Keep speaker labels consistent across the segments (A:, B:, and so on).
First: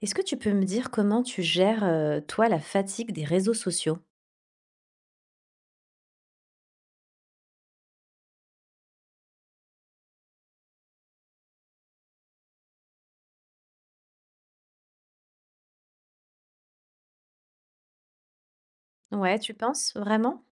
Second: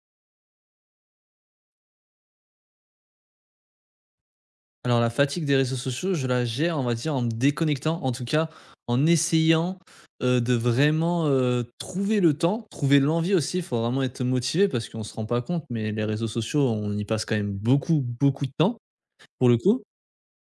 A: Est-ce que tu peux me dire comment tu gères, toi, la fatigue des réseaux sociaux?
B: Alors la fatigue des réseaux sociaux, je la gère, on va dire, en me déconnectant, en tout cas, en essayant, de vraiment, trouver le temps, trouver l'envie aussi. Il faut vraiment être motivé parce qu'on se rend pas compte, mais les réseaux sociaux, on y passe quand même beaucoup, beaucoup de temps,
A: Ouais,
B: pour
A: tu
B: le coup.
A: penses? Vraiment?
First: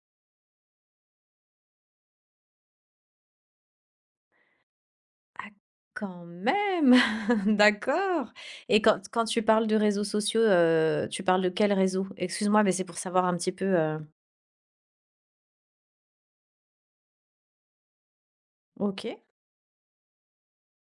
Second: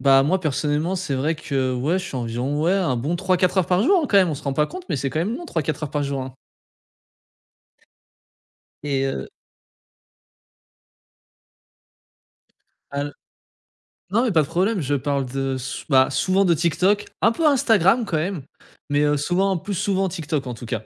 B: Bah, moi, personnellement, c'est vrai que, ouais, je suis environ, ouais, un bon trois quatre heures par jour, hein, quand même. On se rend pas compte, mais c'est quand même long
A: Ah
B: trois quatre heures par jour,
A: quand
B: hein.
A: même! D'accord. et quand
B: et
A: quand
B: heu,
A: tu parles de réseaux sociaux, tu parles de quel réseau? Excuse-moi, mais c'est pour
B: al
A: savoir un petit peu,
B: non, mais pas de problème, je parle de sou bah, souvent de TikTok, un peu Instagram quand même, mais,
A: OK,
B: souvent plus souvent TikTok, en tout cas.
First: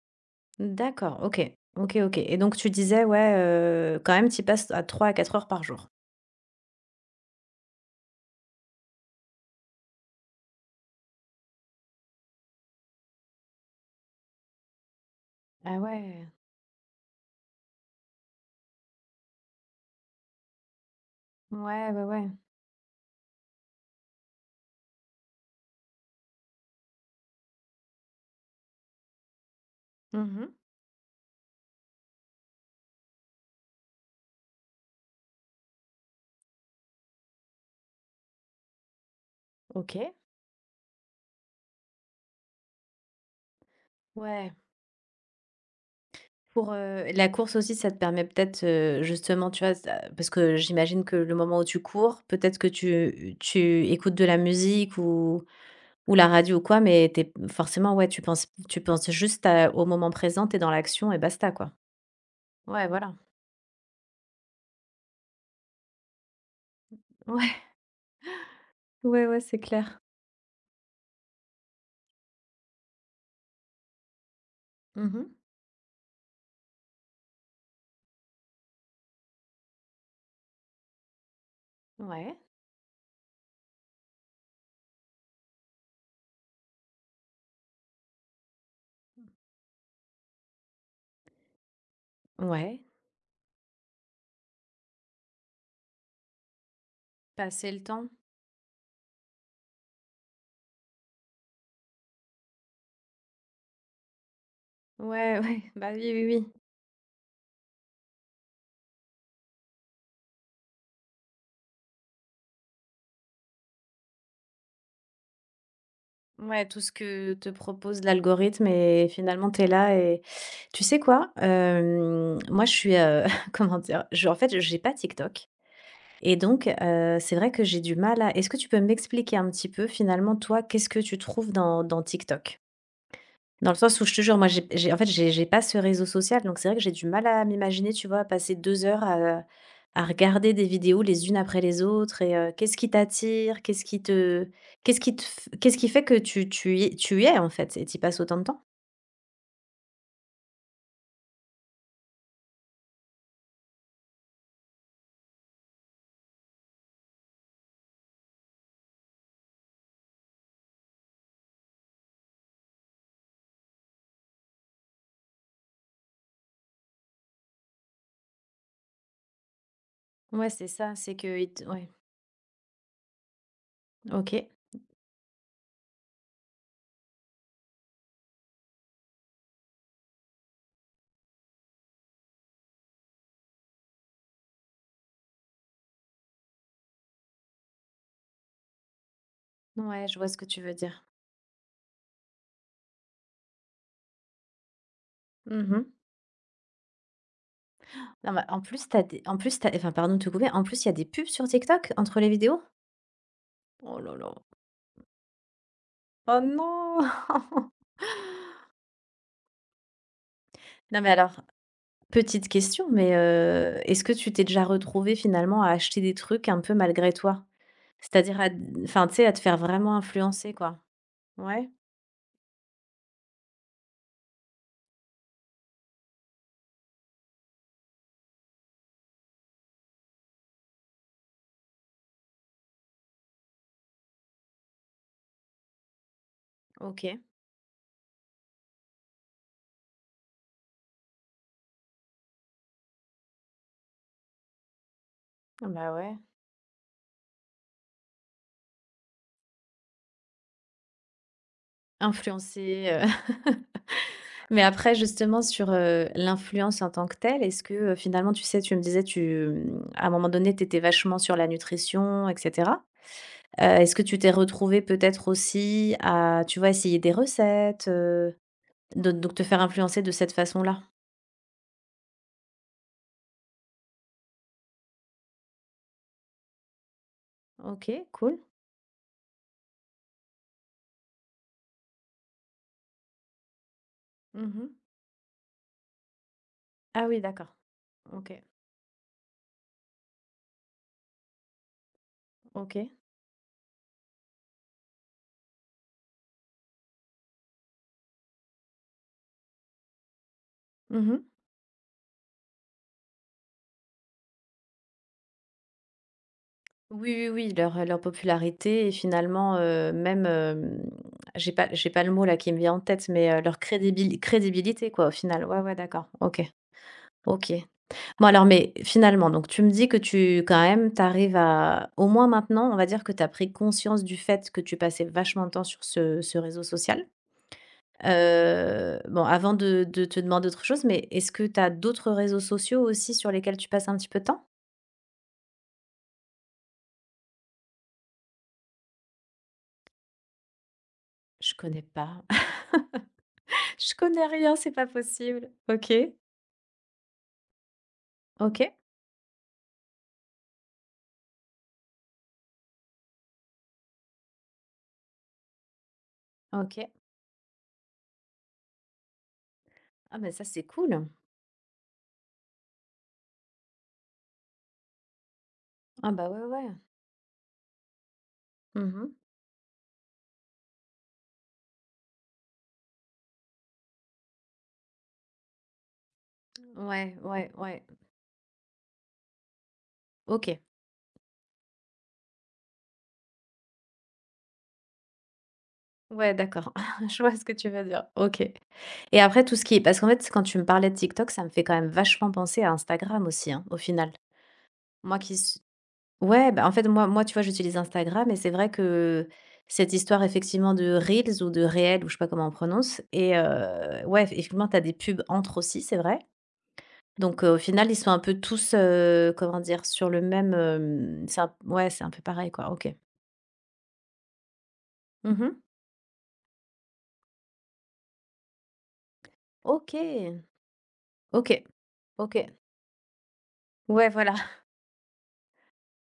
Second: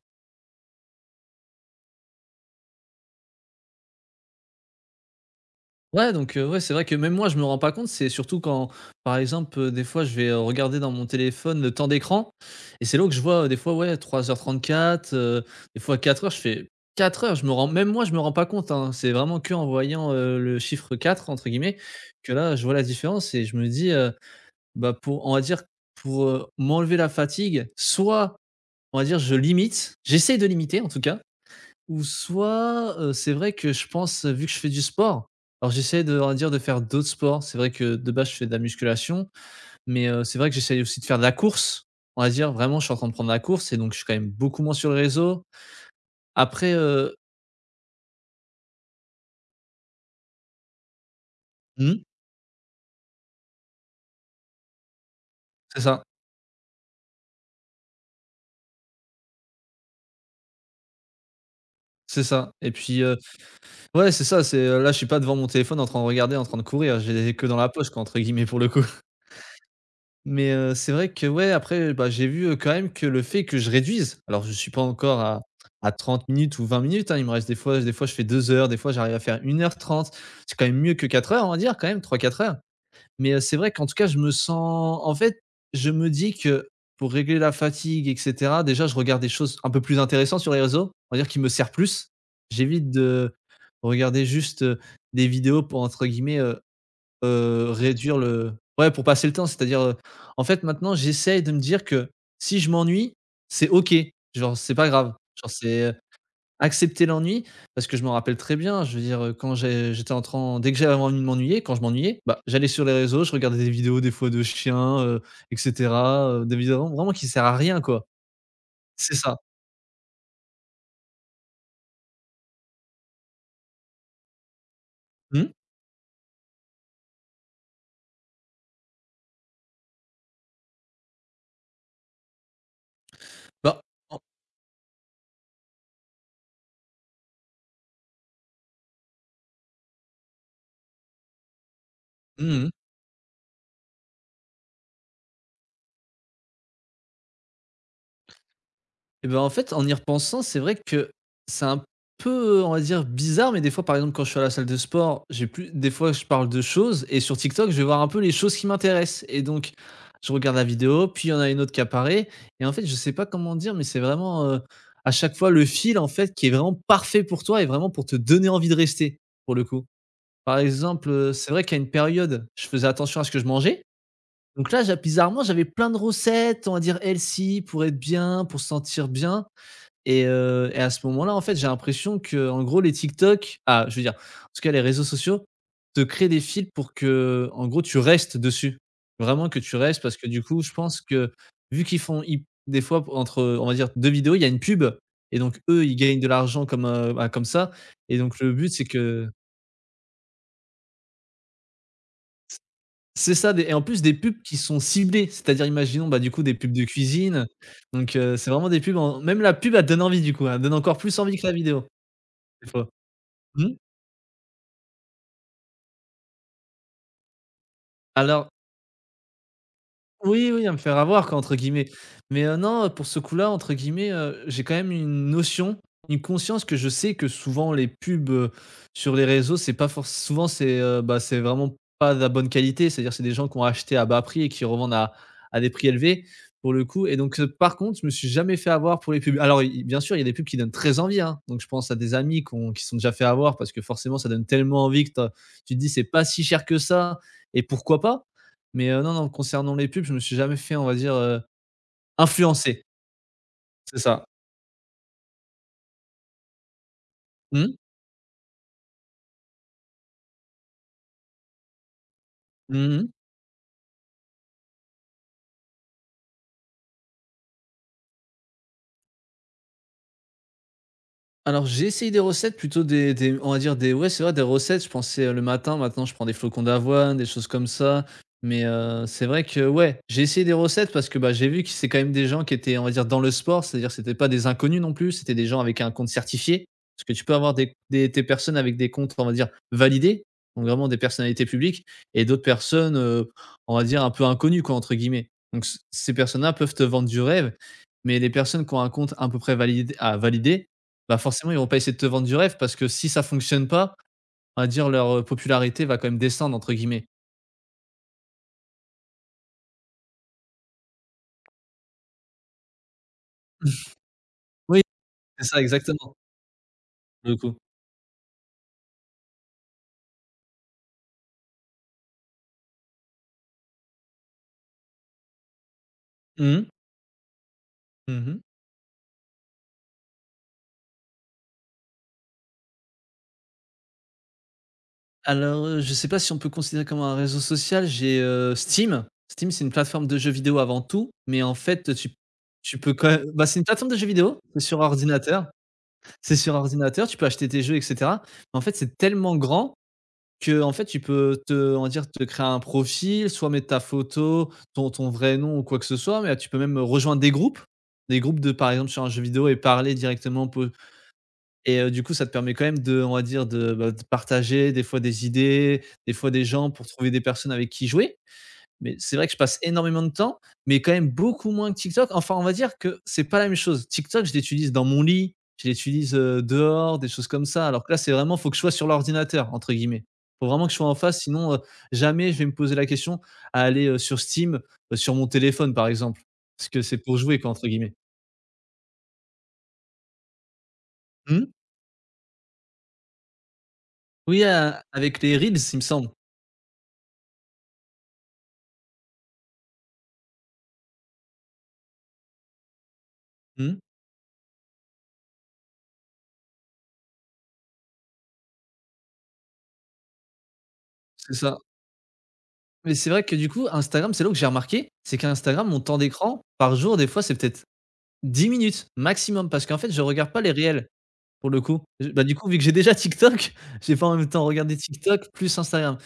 A: d'accord, OK, OK, OK. Et donc tu disais, ouais, quand même tu passes à 3 à 4 heures par jour?
B: Ouais, donc ouais, c'est vrai que même moi, je me rends pas compte. C'est surtout quand, par exemple, des fois, je vais, regarder dans mon téléphone le temps d'écran, et c'est là que je vois, des fois, ouais, 3h34,
A: Ah
B: des fois 4 heures.
A: ouais.
B: Je fais 4 heures, je me rends pas compte, hein. C'est vraiment que en voyant, le chiffre 4 entre guillemets,
A: Ouais, ouais, ouais.
B: que là, je vois la différence et je me dis, bah, pour on va dire, pour, m'enlever la fatigue, soit on va dire je limite, j'essaye de
A: Mmh.
B: limiter en tout cas, ou soit, c'est vrai que je pense, vu que je fais du sport, alors j'essaie de on va dire de faire d'autres sports. C'est vrai que de base je fais de la musculation, mais,
A: OK.
B: c'est vrai que j'essaye aussi de faire de la course. On va dire vraiment je suis en train de prendre la course et donc je suis quand même
A: Ouais.
B: beaucoup moins sur le réseau. Après,
A: Pour, la course aussi, ça te permet peut-être, justement, tu vois, ça parce que j'imagine que le moment où tu
B: mmh,
A: cours, peut-être que tu écoutes de la musique ou
B: c'est ça,
A: la radio ou quoi, mais t'es forcément, ouais, tu penses juste à au moment présent, t'es dans l'action et basta, quoi.
B: c'est ça et
A: Ouais,
B: puis,
A: voilà.
B: ouais c'est ça, c'est, là je suis pas devant mon téléphone en train de regarder, en train de courir. J'ai que dans
A: Ouais,
B: la poche quoi entre guillemets pour le coup.
A: ouais, ouais, c'est clair.
B: Mais, c'est vrai que ouais, après, bah, j'ai vu, quand même que le fait que je réduise, alors je suis pas encore
A: Mmh.
B: à 30 minutes ou 20 minutes, hein, il me reste des fois je fais 2 heures, des fois j'arrive à faire 1h30. C'est quand même mieux que 4 heures, on va dire quand même, trois
A: Ouais,
B: quatre heures. Mais, c'est vrai qu'en tout cas, je me sens en fait, je me dis que pour régler la fatigue et cetera, déjà je regarde des choses un peu plus intéressantes sur les réseaux, on va dire qui me servent plus.
A: ouais,
B: J'évite de regarder juste, des vidéos pour entre guillemets,
A: passer le temps.
B: réduire le ouais, pour passer le temps, c'est-à-dire, en fait, maintenant, j'essaye de me dire que si je m'ennuie, c'est OK. Genre, c'est pas grave.
A: Ouais,
B: Genre,
A: ouais,
B: c'est,
A: bah, oui, oui, oui.
B: accepter l'ennui, parce que je me rappelle très bien. Je veux dire, quand j'étais en train, dès que j'avais envie de m'ennuyer, quand je m'ennuyais, bah, j'allais sur les réseaux, je regardais des vidéos, des fois, de chiens, et cetera, des
A: Ouais, tout
B: vidéos
A: ce
B: vraiment qui
A: que
B: servent
A: te
B: à rien,
A: propose
B: quoi.
A: l'algorithme et
B: C'est ça.
A: finalement tu es là et tu sais quoi? Moi je suis, comment dire? Je en fait, j'ai pas TikTok
B: Mmh?
A: et donc c'est vrai que j'ai du mal à est-ce que tu peux m'expliquer un petit peu finalement toi, qu'est-ce que tu trouves dans TikTok? Dans le
B: Bah,
A: sens où je
B: en
A: te jure, moi, j'ai en fait, j'ai pas ce réseau social, donc c'est vrai que j'ai du mal à m'imaginer, tu vois, passer 2 heures à regarder des vidéos les unes après les autres. Et
B: mmh mmh.
A: qu'est-ce qui t'attire? Qu'est-ce qui te f qu'est-ce qui fait que tu y es, en fait, et tu passes autant de temps?
B: Et ben en fait, en y repensant, c'est vrai que c'est un peu, on va dire, bizarre, mais des fois, par exemple, quand je suis à la salle de sport, j'ai plus des fois, je parle de choses, et sur TikTok, je vais voir un peu les choses qui m'intéressent. Et donc, je regarde la vidéo, puis il y en a une autre qui apparaît. Et en fait, je sais pas comment dire, mais c'est vraiment, à chaque fois le fil, en fait, qui est vraiment parfait pour toi et vraiment pour te donner envie de rester, pour le coup.
A: Ouais,
B: Par
A: c'est ça,
B: exemple,
A: c'est
B: c'est
A: qu'ils te
B: vrai qu'à
A: ouais,
B: une période, je faisais attention à ce que je mangeais.
A: OK.
B: Donc là, j'a bizarrement, j'avais plein de recettes, on va dire healthy, pour être bien, pour se sentir bien. Et à ce moment-là, en fait, j'ai l'impression que, en gros, les TikTok, ah, je veux dire, en tout cas, les réseaux sociaux te créent des fils pour que, en gros, tu restes dessus. Vraiment que tu restes,
A: Ouais,
B: parce
A: je
B: que
A: vois ce
B: du
A: que
B: coup,
A: tu
B: je
A: veux
B: pense
A: dire.
B: que vu qu'ils des fois, entre, on va dire, 2 vidéos, il y a une pub, et donc eux,
A: Mmh.
B: ils gagnent de l'argent comme, bah, comme ça, et
A: Non,
B: donc
A: mais
B: le
A: en
B: but, c'est
A: plus, t'as des
B: que
A: en plus, t'as. Enfin, pardon de te couper, en plus, il y a des pubs sur TikTok entre les vidéos?
B: c'est ça, des et en
A: Oh
B: plus des
A: là là.
B: pubs qui sont ciblées, c'est-à-dire imaginons, bah, du
A: Oh
B: coup, des pubs de cuisine,
A: non!
B: donc c'est vraiment des pubs, en même la pub, elle te donne envie, du coup, elle donne encore
A: Non, mais
B: plus envie
A: alors,
B: que la vidéo,
A: petite
B: des
A: question,
B: fois.
A: mais
B: Mmh?
A: est-ce que tu t'es déjà retrouvé finalement à acheter des trucs un peu malgré toi? C'est-à-dire
B: Alors
A: à enfin, tu sais, à te faire vraiment
B: oui,
A: influencer,
B: oui, à me
A: quoi?
B: faire avoir quoi, entre
A: Ouais?
B: guillemets. Mais, non, pour ce coup-là, entre guillemets, j'ai quand même une notion, une conscience, que je sais que souvent les pubs, sur les réseaux, c'est pas forcément. Souvent c'est, bah, c'est vraiment pas de la bonne qualité. C'est-à-dire c'est des gens qui ont acheté à bas prix et qui revendent à des prix élevés, pour le coup, et
A: OK.
B: donc, par contre, je me suis jamais fait avoir pour les pubs. Alors i bien sûr, il y a des pubs qui donnent très envie, hein. Donc je pense à des amis qui sont déjà fait avoir parce que forcément ça donne tellement envie que
A: Ah
B: tu te dis:
A: bah,
B: «C'est
A: ouais.
B: pas si cher que ça, et pourquoi pas ?» Mais non, non, concernant les pubs, je me suis jamais fait, on va dire, influencer.
A: Influencer,
B: C'est ça.
A: mais après justement sur, l'influence en tant que telle, est-ce
B: Mmh.
A: que, finalement, tu sais, tu me disais tu, à un moment donné, tu étais vachement sur la nutrition et cetera.
B: Mmh mmh.
A: Est-ce que tu t'es retrouvé peut-être aussi à, tu vois, essayer des recettes, de donc te faire influencer de cette façon-là?
B: Alors, j'ai essayé des recettes, plutôt des on va dire des, ouais, c'est vrai, des recettes, je pensais, le matin, maintenant je prends des flocons d'avoine, des choses comme ça.
A: OK, cool.
B: Mais, c'est vrai que ouais, j'ai essayé des recettes parce que, bah, j'ai vu que c'est quand même des gens qui étaient, on va dire, dans le sport, c'est-à-dire c'était pas des
A: Mmh.
B: inconnus non plus, c'était des gens avec un compte certifié. Parce
A: Ah
B: que
A: oui,
B: tu peux avoir
A: d'accord.
B: des
A: OK,
B: personnes avec des comptes, on va dire, validés, donc vraiment des personnalités publiques, et d'autres
A: OK.
B: personnes, on va dire, un peu «inconnues» quoi, entre guillemets. Donc c ces personnes-là peuvent te vendre du rêve, mais les personnes qui ont un compte à peu près validé à valider,
A: Mmh.
B: bah, forcément, ils vont pas essayer de te vendre du rêve, parce que si ça fonctionne pas, on va dire leur, popularité va quand même «descendre» entre guillemets.
A: Oui, oui, oui, leur popularité et finalement, même, j'ai pas le mot là qui me vient en tête, mais, leur
B: Oui,
A: crédibilité quoi, au
B: c'est
A: final.
B: ça
A: Ouais, ouais, d'accord.
B: exactement,
A: OK,
B: pour le
A: OK.
B: coup.
A: Bon alors mais finalement, donc tu me dis que tu quand même, t'arrives à au moins maintenant, on va dire que tu as pris conscience du fait que tu passais vachement de temps sur ce réseau
B: Mmh.
A: social.
B: Mmh.
A: Bon avant de te demander autre chose, mais est-ce que tu as d'autres réseaux sociaux aussi sur lesquels tu passes un petit peu de temps?
B: Alors, je sais pas si on peut considérer comme un réseau social, j'ai, Steam. Steam, c'est une plateforme de jeux vidéo avant tout, mais en
A: Je connais
B: fait,
A: pas.
B: tu peux quand même, bah, c'est une plateforme
A: Je
B: de jeux
A: connais
B: vidéo,
A: rien,
B: c'est
A: c'est
B: sur
A: pas
B: ordinateur.
A: possible. OK.
B: C'est sur ordinateur, tu peux acheter tes jeux et cetera. Mais en
A: OK.
B: fait, c'est tellement grand que en fait, tu peux te, on va dire, te créer un profil, soit mettre ta photo, ton vrai nom ou quoi que ce soit, mais ah, tu peux même
A: OK.
B: rejoindre des groupes, de par exemple sur un jeu vidéo, et parler
A: Ah bah, ça,
B: directement
A: c'est
B: peu,
A: cool.
B: et du coup, ça te permet quand même de, on va dire de, bah, de partager des fois des idées, des
A: Ah bah,
B: fois des
A: ouais,
B: gens
A: ouais.
B: pour trouver des personnes avec qui jouer. Mais
A: Mhm.
B: c'est vrai que je passe énormément de temps, mais quand même beaucoup moins que TikTok. Enfin, on va dire que c'est pas la même chose. TikTok, je l'utilise dans mon lit, je l'utilise, dehors, des
A: Ouais,
B: choses comme
A: ouais,
B: ça.
A: ouais.
B: Alors que là, c'est vraiment, faut que je sois sur l'ordinateur, entre guillemets. Faut
A: OK.
B: vraiment que je sois en face, sinon, jamais je vais me poser la question à aller, sur Steam, sur mon téléphone, par exemple.
A: Ouais,
B: Parce
A: d'accord.
B: que c'est pour
A: Je vois
B: «jouer»
A: ce
B: quoi,
A: que
B: entre
A: tu veux
B: guillemets.
A: dire. OK. Et après tout ce qui est parce qu'en fait, quand tu me parlais de TikTok, ça
B: Mmh?
A: me fait quand même vachement penser à Instagram aussi, hein, au final.
B: Oui, a
A: Moi
B: avec
A: qui
B: les reels,
A: s
B: il me semble.
A: ouais, bah, en fait, moi, tu vois, j'utilise Instagram et c'est vrai que cette histoire effectivement de reels ou de réels ou je sais pas comment on prononce. Et
B: Mmh,
A: ouais, effectivement, tu as des pubs entre aussi, c'est vrai. Donc au final, ils sont un peu tous, comment dire? Sur le même,
B: c'est
A: c'est un
B: ça.
A: ouais, c'est un peu pareil quoi, OK.
B: Mais c'est vrai que du coup, Instagram, c'est là où que j'ai remarqué, c'est
A: Mmh.
B: qu'Instagram, mon temps d'écran par jour, des fois, c'est peut-être 10 minutes maximum, parce qu'en fait, je regarde pas
A: OK.
B: les réels, pour le
A: OK.
B: coup. J bah, du coup,
A: OK.
B: vu que j'ai déjà TikTok, j'ai pas
A: Ouais,
B: en même
A: voilà.
B: temps regardé TikTok plus Instagram.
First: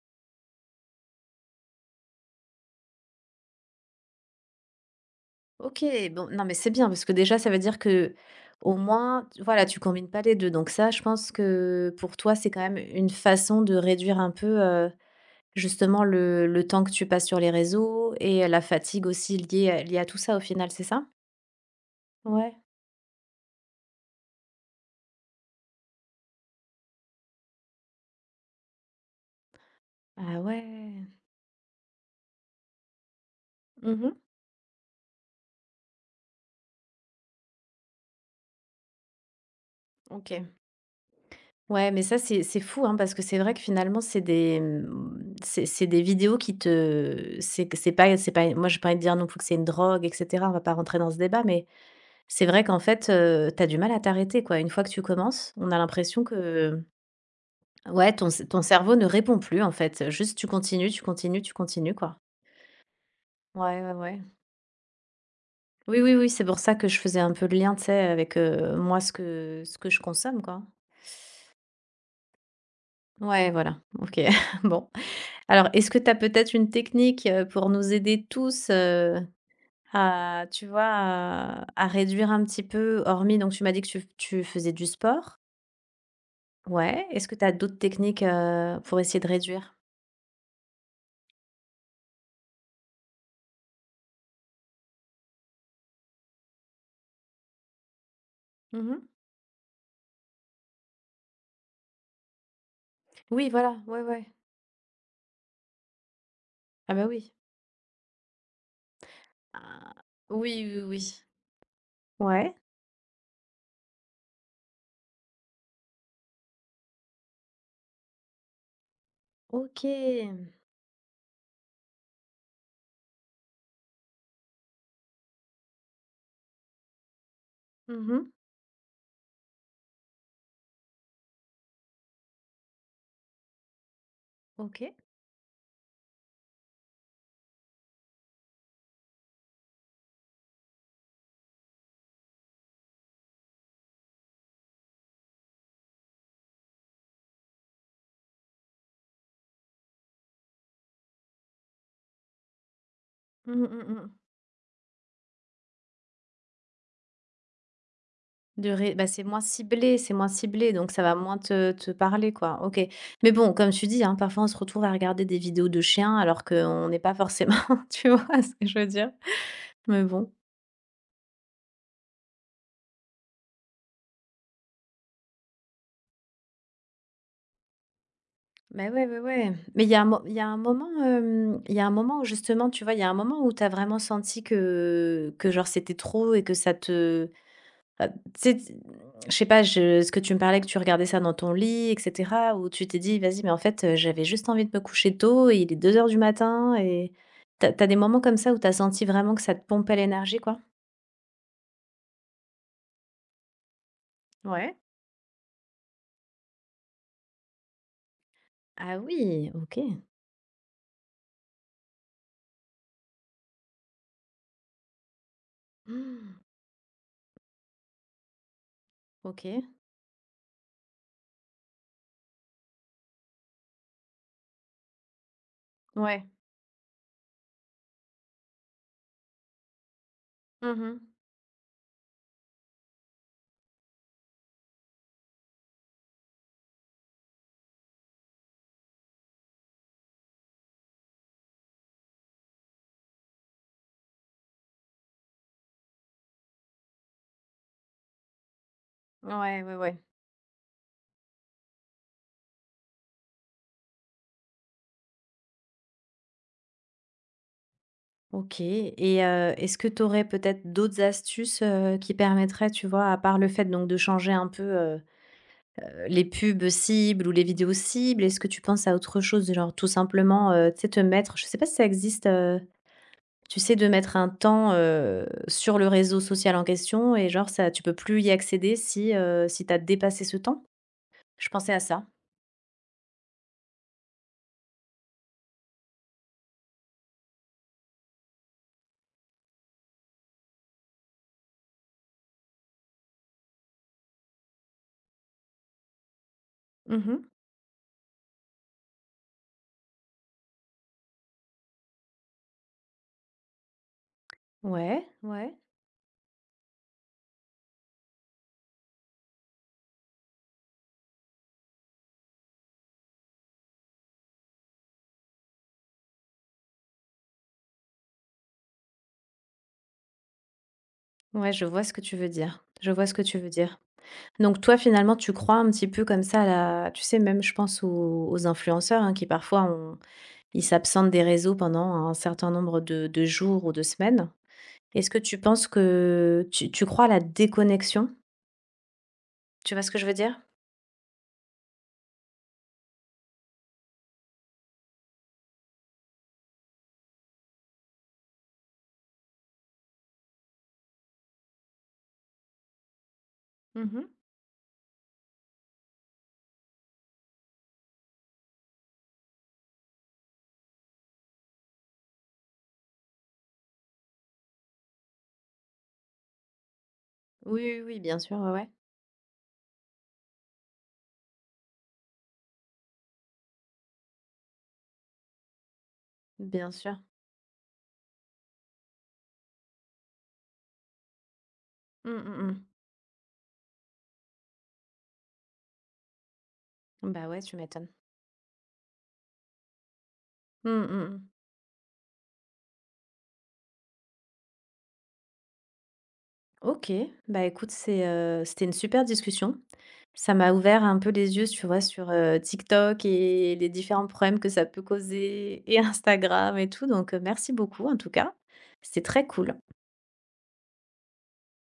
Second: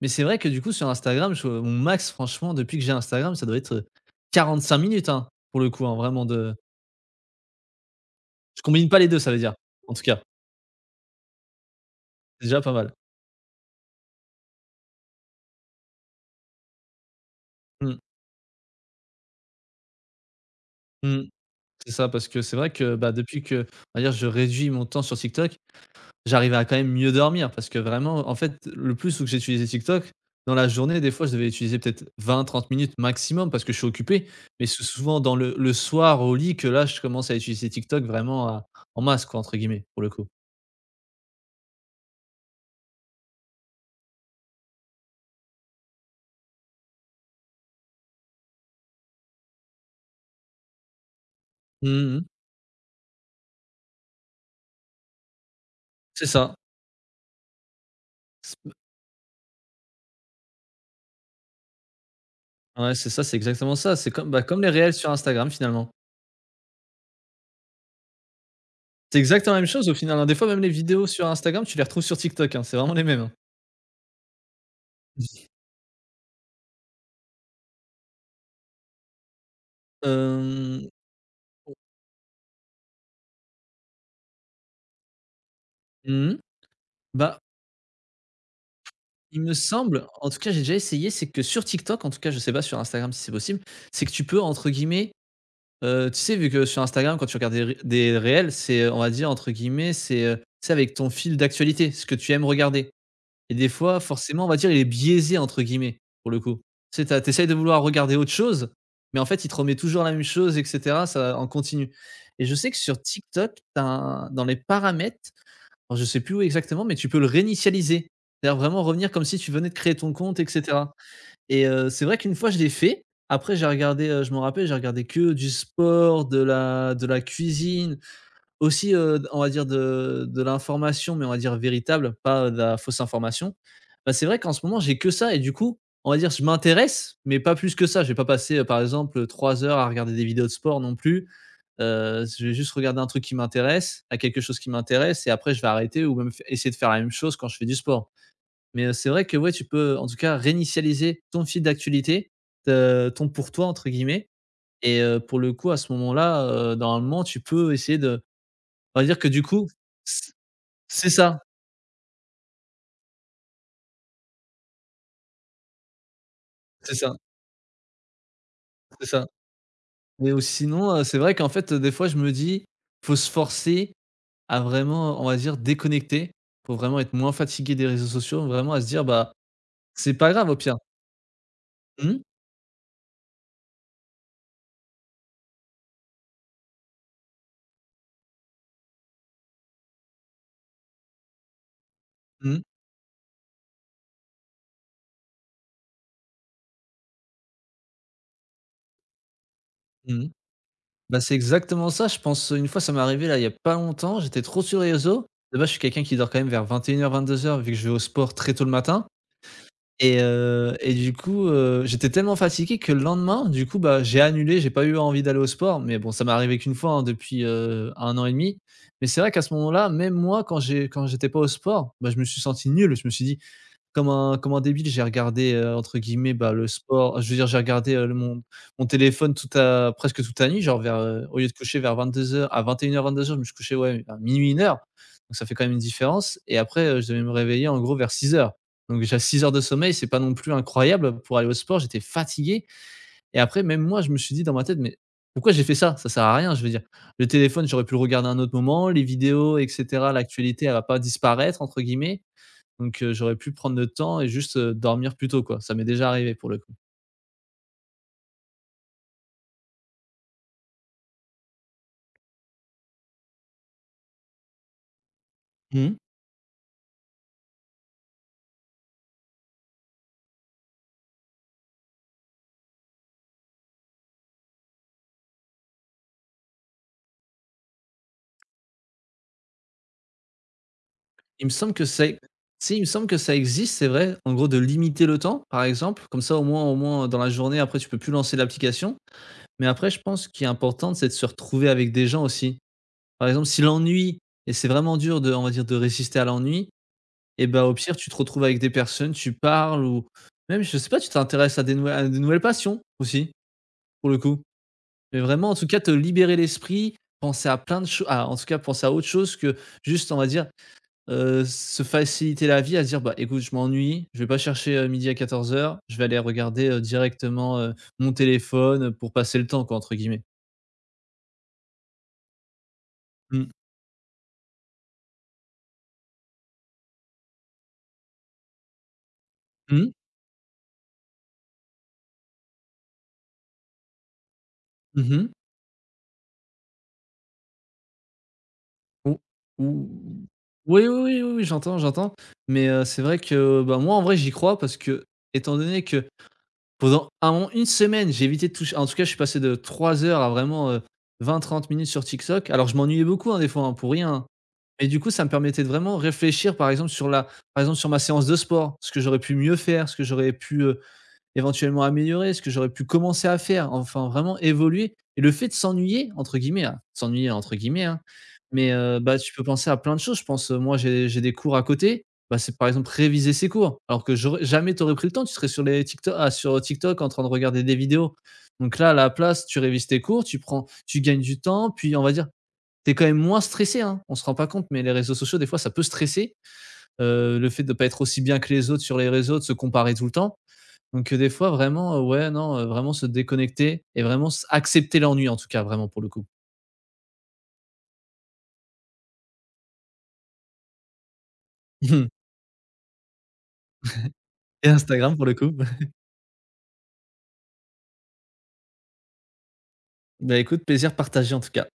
B: Mais c'est vrai que du coup, sur Instagram, je mon max, franchement, depuis que j'ai Instagram, ça doit être, 45 minutes, hein, pour le
A: OK,
B: coup, hein, vraiment
A: bon, non mais
B: de
A: c'est bien parce que déjà ça veut dire que
B: je
A: au
B: combine pas les deux,
A: moins,
B: ça veut
A: tu
B: dire,
A: voilà, tu
B: en tout
A: combines
B: cas.
A: pas les 2. Donc ça, je pense que pour toi,
B: C'est
A: c'est
B: déjà
A: quand
B: pas
A: même
B: mal.
A: une façon de réduire un peu, justement le temps que tu passes sur les
B: Mmh.
A: réseaux et la fatigue aussi liée à tout ça, au final, c'est ça?
B: Mmh. C'est ça, parce que
A: Ouais.
B: c'est vrai que, bah, depuis que, on va dire, je réduis mon temps sur TikTok. J'arrivais à quand même mieux dormir parce que vraiment, en fait, le plus où j'ai utilisé TikTok,
A: Ah
B: dans la journée,
A: ouais.
B: des fois, je devais utiliser peut-être 20, 30 minutes maximum parce que je suis
A: Mhm.
B: occupé. Mais c'est souvent dans le soir au lit que là, je commence à utiliser TikTok vraiment en masse, quoi, entre guillemets, pour le coup.
A: OK. Ouais, mais ça, c'est fou, hein, parce que c'est vrai que finalement, c'est des, c'est des vidéos qui te c'est que c'est pas moi, j'ai pas envie de dire non plus que c'est une drogue et cetera, on va pas rentrer dans ce débat, mais
B: Mmh mh.
A: c'est vrai qu'en fait, tu as du mal à t'arrêter, quoi. Une fois que tu commences, on a l'impression
B: C'est ça.
A: que, ouais, ton
B: C
A: cerveau ne répond plus, en fait. Juste, tu continues, tu continues, tu continues, quoi.
B: ouais, c'est ça, c'est exactement
A: Ouais, ouais,
B: ça. C'est
A: ouais.
B: comme, bah, comme les réels sur Instagram, finalement.
A: Oui, oui, oui, c'est pour ça que je faisais un peu le lien, tu sais, avec, moi, ce
B: C'est exactement la
A: que
B: même
A: ce
B: chose
A: que
B: au
A: je
B: final, hein. Des
A: consomme,
B: fois, même
A: quoi.
B: les vidéos sur Instagram, tu les retrouves sur TikTok, hein. C'est vraiment les mêmes, hein.
A: Ouais, voilà, OK, bon. Alors, est-ce que tu as peut-être une technique, pour nous aider tous, à tu vois,
B: Hem,
A: à réduire un petit peu, hormis donc tu m'as dit que tu faisais du sport?
B: mmh
A: Ouais. Est-ce que
B: Bah,
A: tu as d'autres techniques, pour essayer de
B: il me
A: réduire?
B: semble, en tout cas, j'ai déjà essayé, c'est que sur TikTok, en tout cas, je sais pas sur Instagram si c'est possible, c'est que tu peux entre guillemets, tu sais, vu que sur Instagram, quand tu regardes des réels, c'est, on
A: Mmh.
B: va dire entre guillemets, c'est, tu avec ton fil d'actualité, ce que tu aimes regarder,
A: Oui,
B: et des
A: voilà,
B: fois,
A: ouais, ouais.
B: forcément, on va dire, il est «biaisé» entre guillemets, pour le coup.
A: Ah
B: Tu
A: bah,
B: sais,
A: oui.
B: tu de vouloir regarder autre chose, mais en fait, il te remet
A: Ah,
B: toujours la même chose et
A: oui, oui,
B: cetera,
A: oui.
B: ça en continue. Et
A: Ouais.
B: je sais que sur TikTok, tu un dans les paramètres, alors je sais plus où exactement, mais tu peux le réinitialiser. C'est-à-dire vraiment revenir comme si tu venais de créer ton compte, et
A: OK.
B: cetera. Et c'est vrai qu'une fois je l'ai fait. Après j'ai regardé, je m'en rappelle, j'ai regardé que du sport, de la cuisine,
A: Mmh.
B: aussi, on va dire de l'information, mais on va dire véritable, pas de la fausse information. Bah, c'est vrai qu'en ce moment
A: OK.
B: j'ai que ça et du coup, on va dire je m'intéresse, mais pas plus que ça. Je vais pas passer, par exemple, 3 heures à regarder des vidéos de sport non plus. Je vais juste regarder un truc qui m'intéresse, à quelque chose qui m'intéresse et après je vais arrêter ou même essayer de faire la même chose quand je fais du sport. Mais, c'est vrai que ouais, tu peux en tout cas réinitialiser ton fil d'actualité, ton «pour
A: Mmh,
B: toi»
A: mmh
B: entre
A: mh.
B: guillemets, et pour le coup à ce moment-là, normalement tu peux essayer de
A: De ré
B: on
A: Bah,
B: va dire que du coup
A: c'est moins
B: c
A: ciblé, donc ça
B: c'est
A: va moins
B: ça,
A: te parler, quoi. OK. Mais bon, comme tu dis, hein, parfois on se retrouve à regarder des vidéos de chiens alors qu'on
B: c'est
A: n'est pas
B: ça,
A: forcément tu vois ce que je veux
B: c'est
A: dire?
B: ça.
A: Mais bon.
B: Mais ou sinon, c'est vrai qu'en fait, des fois je me dis: «Faut se forcer à vraiment, on va dire déconnecter, pour vraiment être moins fatigué des réseaux sociaux», vraiment à se
A: Mais
B: dire:
A: ouais, ouais,
B: «Bah,
A: ouais.
B: c'est pas
A: Il y a
B: grave au
A: un
B: pire».
A: moment, il y a un
B: Mmh.
A: moment où justement, tu vois, il y a un moment où tu as vraiment senti que genre c'était trop et que ça te Heu, tu sais, je sais pas, je ce que tu me parlais que tu regardais ça dans ton lit et cetera,
B: Mmh.
A: ou tu t'es dit: «Vas-y, mais en fait, j'avais juste envie de me coucher tôt et il est 2 heures du matin» et t'as as des moments comme ça où t'as senti vraiment que ça te pompait
B: Mmh.
A: l'énergie, quoi?
B: Bah, c'est exactement ça. Je pense, une fois, ça m'est arrivé là, il y a pas longtemps, j'étais trop
A: Ouais.
B: sur les réseaux. De base, je suis quelqu'un qui dort quand même vers 21:00-22:00 vu que je vais au sport très tôt le
A: Ah
B: matin,
A: oui, OK.
B: et du coup, j'étais tellement fatigué que le lendemain, du coup, bah, j'ai annulé, j'ai pas eu envie d'aller au sport, mais bon, ça m'est
A: Hmm,
B: arrivé qu'une fois, hein, depuis, 1 an et demi. Mais c'est vrai qu'à ce
A: OK.
B: moment-là, même moi, quand j'étais pas au sport, bah, je me suis senti nul. Je me suis dit: comme un débile, j'ai regardé, entre
A: Ouais.
B: guillemets, bah, le sport je veux dire, j'ai regardé, le mon mon téléphone toute la presque toute la nuit, genre vers,
A: Mmh.
B: au lieu de coucher vers 22 heures à vingt-deux et une heures 22 heures je me suis couché, ouais, à minuit, une heure, donc ça fait quand même une différence. Et après, je devais me réveiller en gros vers 6 heures, donc j'ai 6 heures de sommeil, c'est pas non plus incroyable pour aller au sport, j'étais fatigué. Et après même moi, je me suis dit dans ma tête: «Mais pourquoi j'ai fait ça? Ça sert à rien», je veux dire. Le téléphone, j'aurais pu le regarder à un autre moment, les vidéos
A: Ouais,
B: et
A: ouais, ouais.
B: cetera, l'actualité, elle va pas «disparaître» entre guillemets, donc j'aurais pu prendre le temps et juste, dormir plus tôt, quoi. Ça m'est déjà arrivé pour le coup.
A: OK. Et est-ce que tu aurais peut-être d'autres astuces, qui permettraient, tu vois, à part le fait donc de changer un peu,
B: Mmh.
A: les pubs cibles ou les vidéos cibles? Est-ce que tu penses à autre chose du genre tout simplement, tu sais, te mettre je sais pas si ça existe, tu sais, de mettre un temps, sur le réseau social en question et genre ça tu peux plus y accéder si tu as dépassé ce temps?
B: Il me
A: Je
B: semble
A: pensais à
B: que
A: ça.
B: ça, si, il me semble que ça existe, c'est vrai, en gros de limiter le temps, par exemple. Comme ça au moins dans la journée après tu peux plus lancer l'application. Mais après je pense qu'il est important c'est de se retrouver avec des gens aussi. Par exemple si l'ennui et c'est vraiment dur de on va dire de résister à l'ennui,
A: Mmh.
B: et ben au pire tu te retrouves avec des personnes, tu parles ou même je sais pas, tu t'intéresses à de nouvelles passions aussi, pour le coup.
A: Ouais,
B: Mais vraiment,
A: ouais.
B: en tout cas, te libérer l'esprit, penser à plein de choses, ah, en tout cas, penser à autre chose que juste, on va dire, se faciliter la vie à se dire: «Bah, écoute, je m'ennuie, je vais pas chercher, 12:00 à 14:00, je vais aller regarder, directement, mon téléphone, pour passer le temps quoi» entre guillemets.
A: Ouais, je vois ce que tu veux dire. Je vois ce que tu
B: Mmh.
A: veux dire. Donc toi, finalement, tu crois un petit peu comme ça là, tu sais, même je pense aux influenceurs, hein, qui parfois
B: Mmh.
A: ont ils s'absentent des réseaux pendant un certain nombre de jours ou de semaines. Est-ce que
B: Mmh.
A: tu penses que tu crois à la déconnexion?
B: Ou
A: Tu vois
B: ou
A: ce que je veux dire?
B: oui, oui, oui, oui, oui, j'entends, j'entends. Mais, c'est vrai que, bah, moi, en vrai, j'y crois parce que étant donné que pendant un moment, 1 semaine, j'ai évité de toucher en tout cas, je suis passé de 3 heures à vraiment, 20-30 minutes sur TikTok. Alors je m'ennuyais beaucoup, hein, des fois, hein, pour
A: Mmh.
B: rien, hein. Mais du coup, ça me permettait de vraiment réfléchir, par exemple, sur la par exemple, sur ma séance de sport, ce que j'aurais pu mieux faire, ce que j'aurais pu, éventuellement améliorer, ce que j'aurais pu commencer à faire, enfin vraiment évoluer. Et le fait de s'ennuyer, entre guillemets, hein, s'ennuyer entre
A: Oui, oui,
B: guillemets, hein,
A: oui, bien sûr, ouais, ouais,
B: mais bah, tu peux penser à plein de choses. Je pense, moi j'ai des cours à côté, bah, c'est par exemple réviser ses cours, alors que j'aurais jamais t'aurais pris le temps, tu serais sur les TikTok, ah, sur
A: bien sûr.
B: TikTok en train de regarder des vidéos. Donc là, à la place, tu révises tes cours, tu gagnes du temps, puis on va
A: Mmh,
B: dire,
A: mmh mh.
B: tu es quand même moins stressé, hein. On se rend pas compte, mais les réseaux sociaux, des fois, ça peut stresser,
A: Bah, ouais,
B: le
A: tu
B: fait de ne pas
A: m'étonnes.
B: être aussi bien que les autres sur les réseaux, de se comparer tout le temps.
A: Mmh, mmh
B: Donc,
A: mh.
B: des fois vraiment, ouais, non, vraiment se déconnecter et vraiment s accepter l'ennui en tout cas, vraiment pour le coup.
A: OK, bah, écoute, c'était une super discussion. Ça m'a ouvert un peu les yeux, tu vois, sur, TikTok et les différents problèmes que ça
B: Et
A: peut
B: Instagram pour le coup.
A: causer et Instagram et tout, donc, merci beaucoup en tout cas. C'était très cool.
B: Bah, écoute, plaisir partagé en tout cas.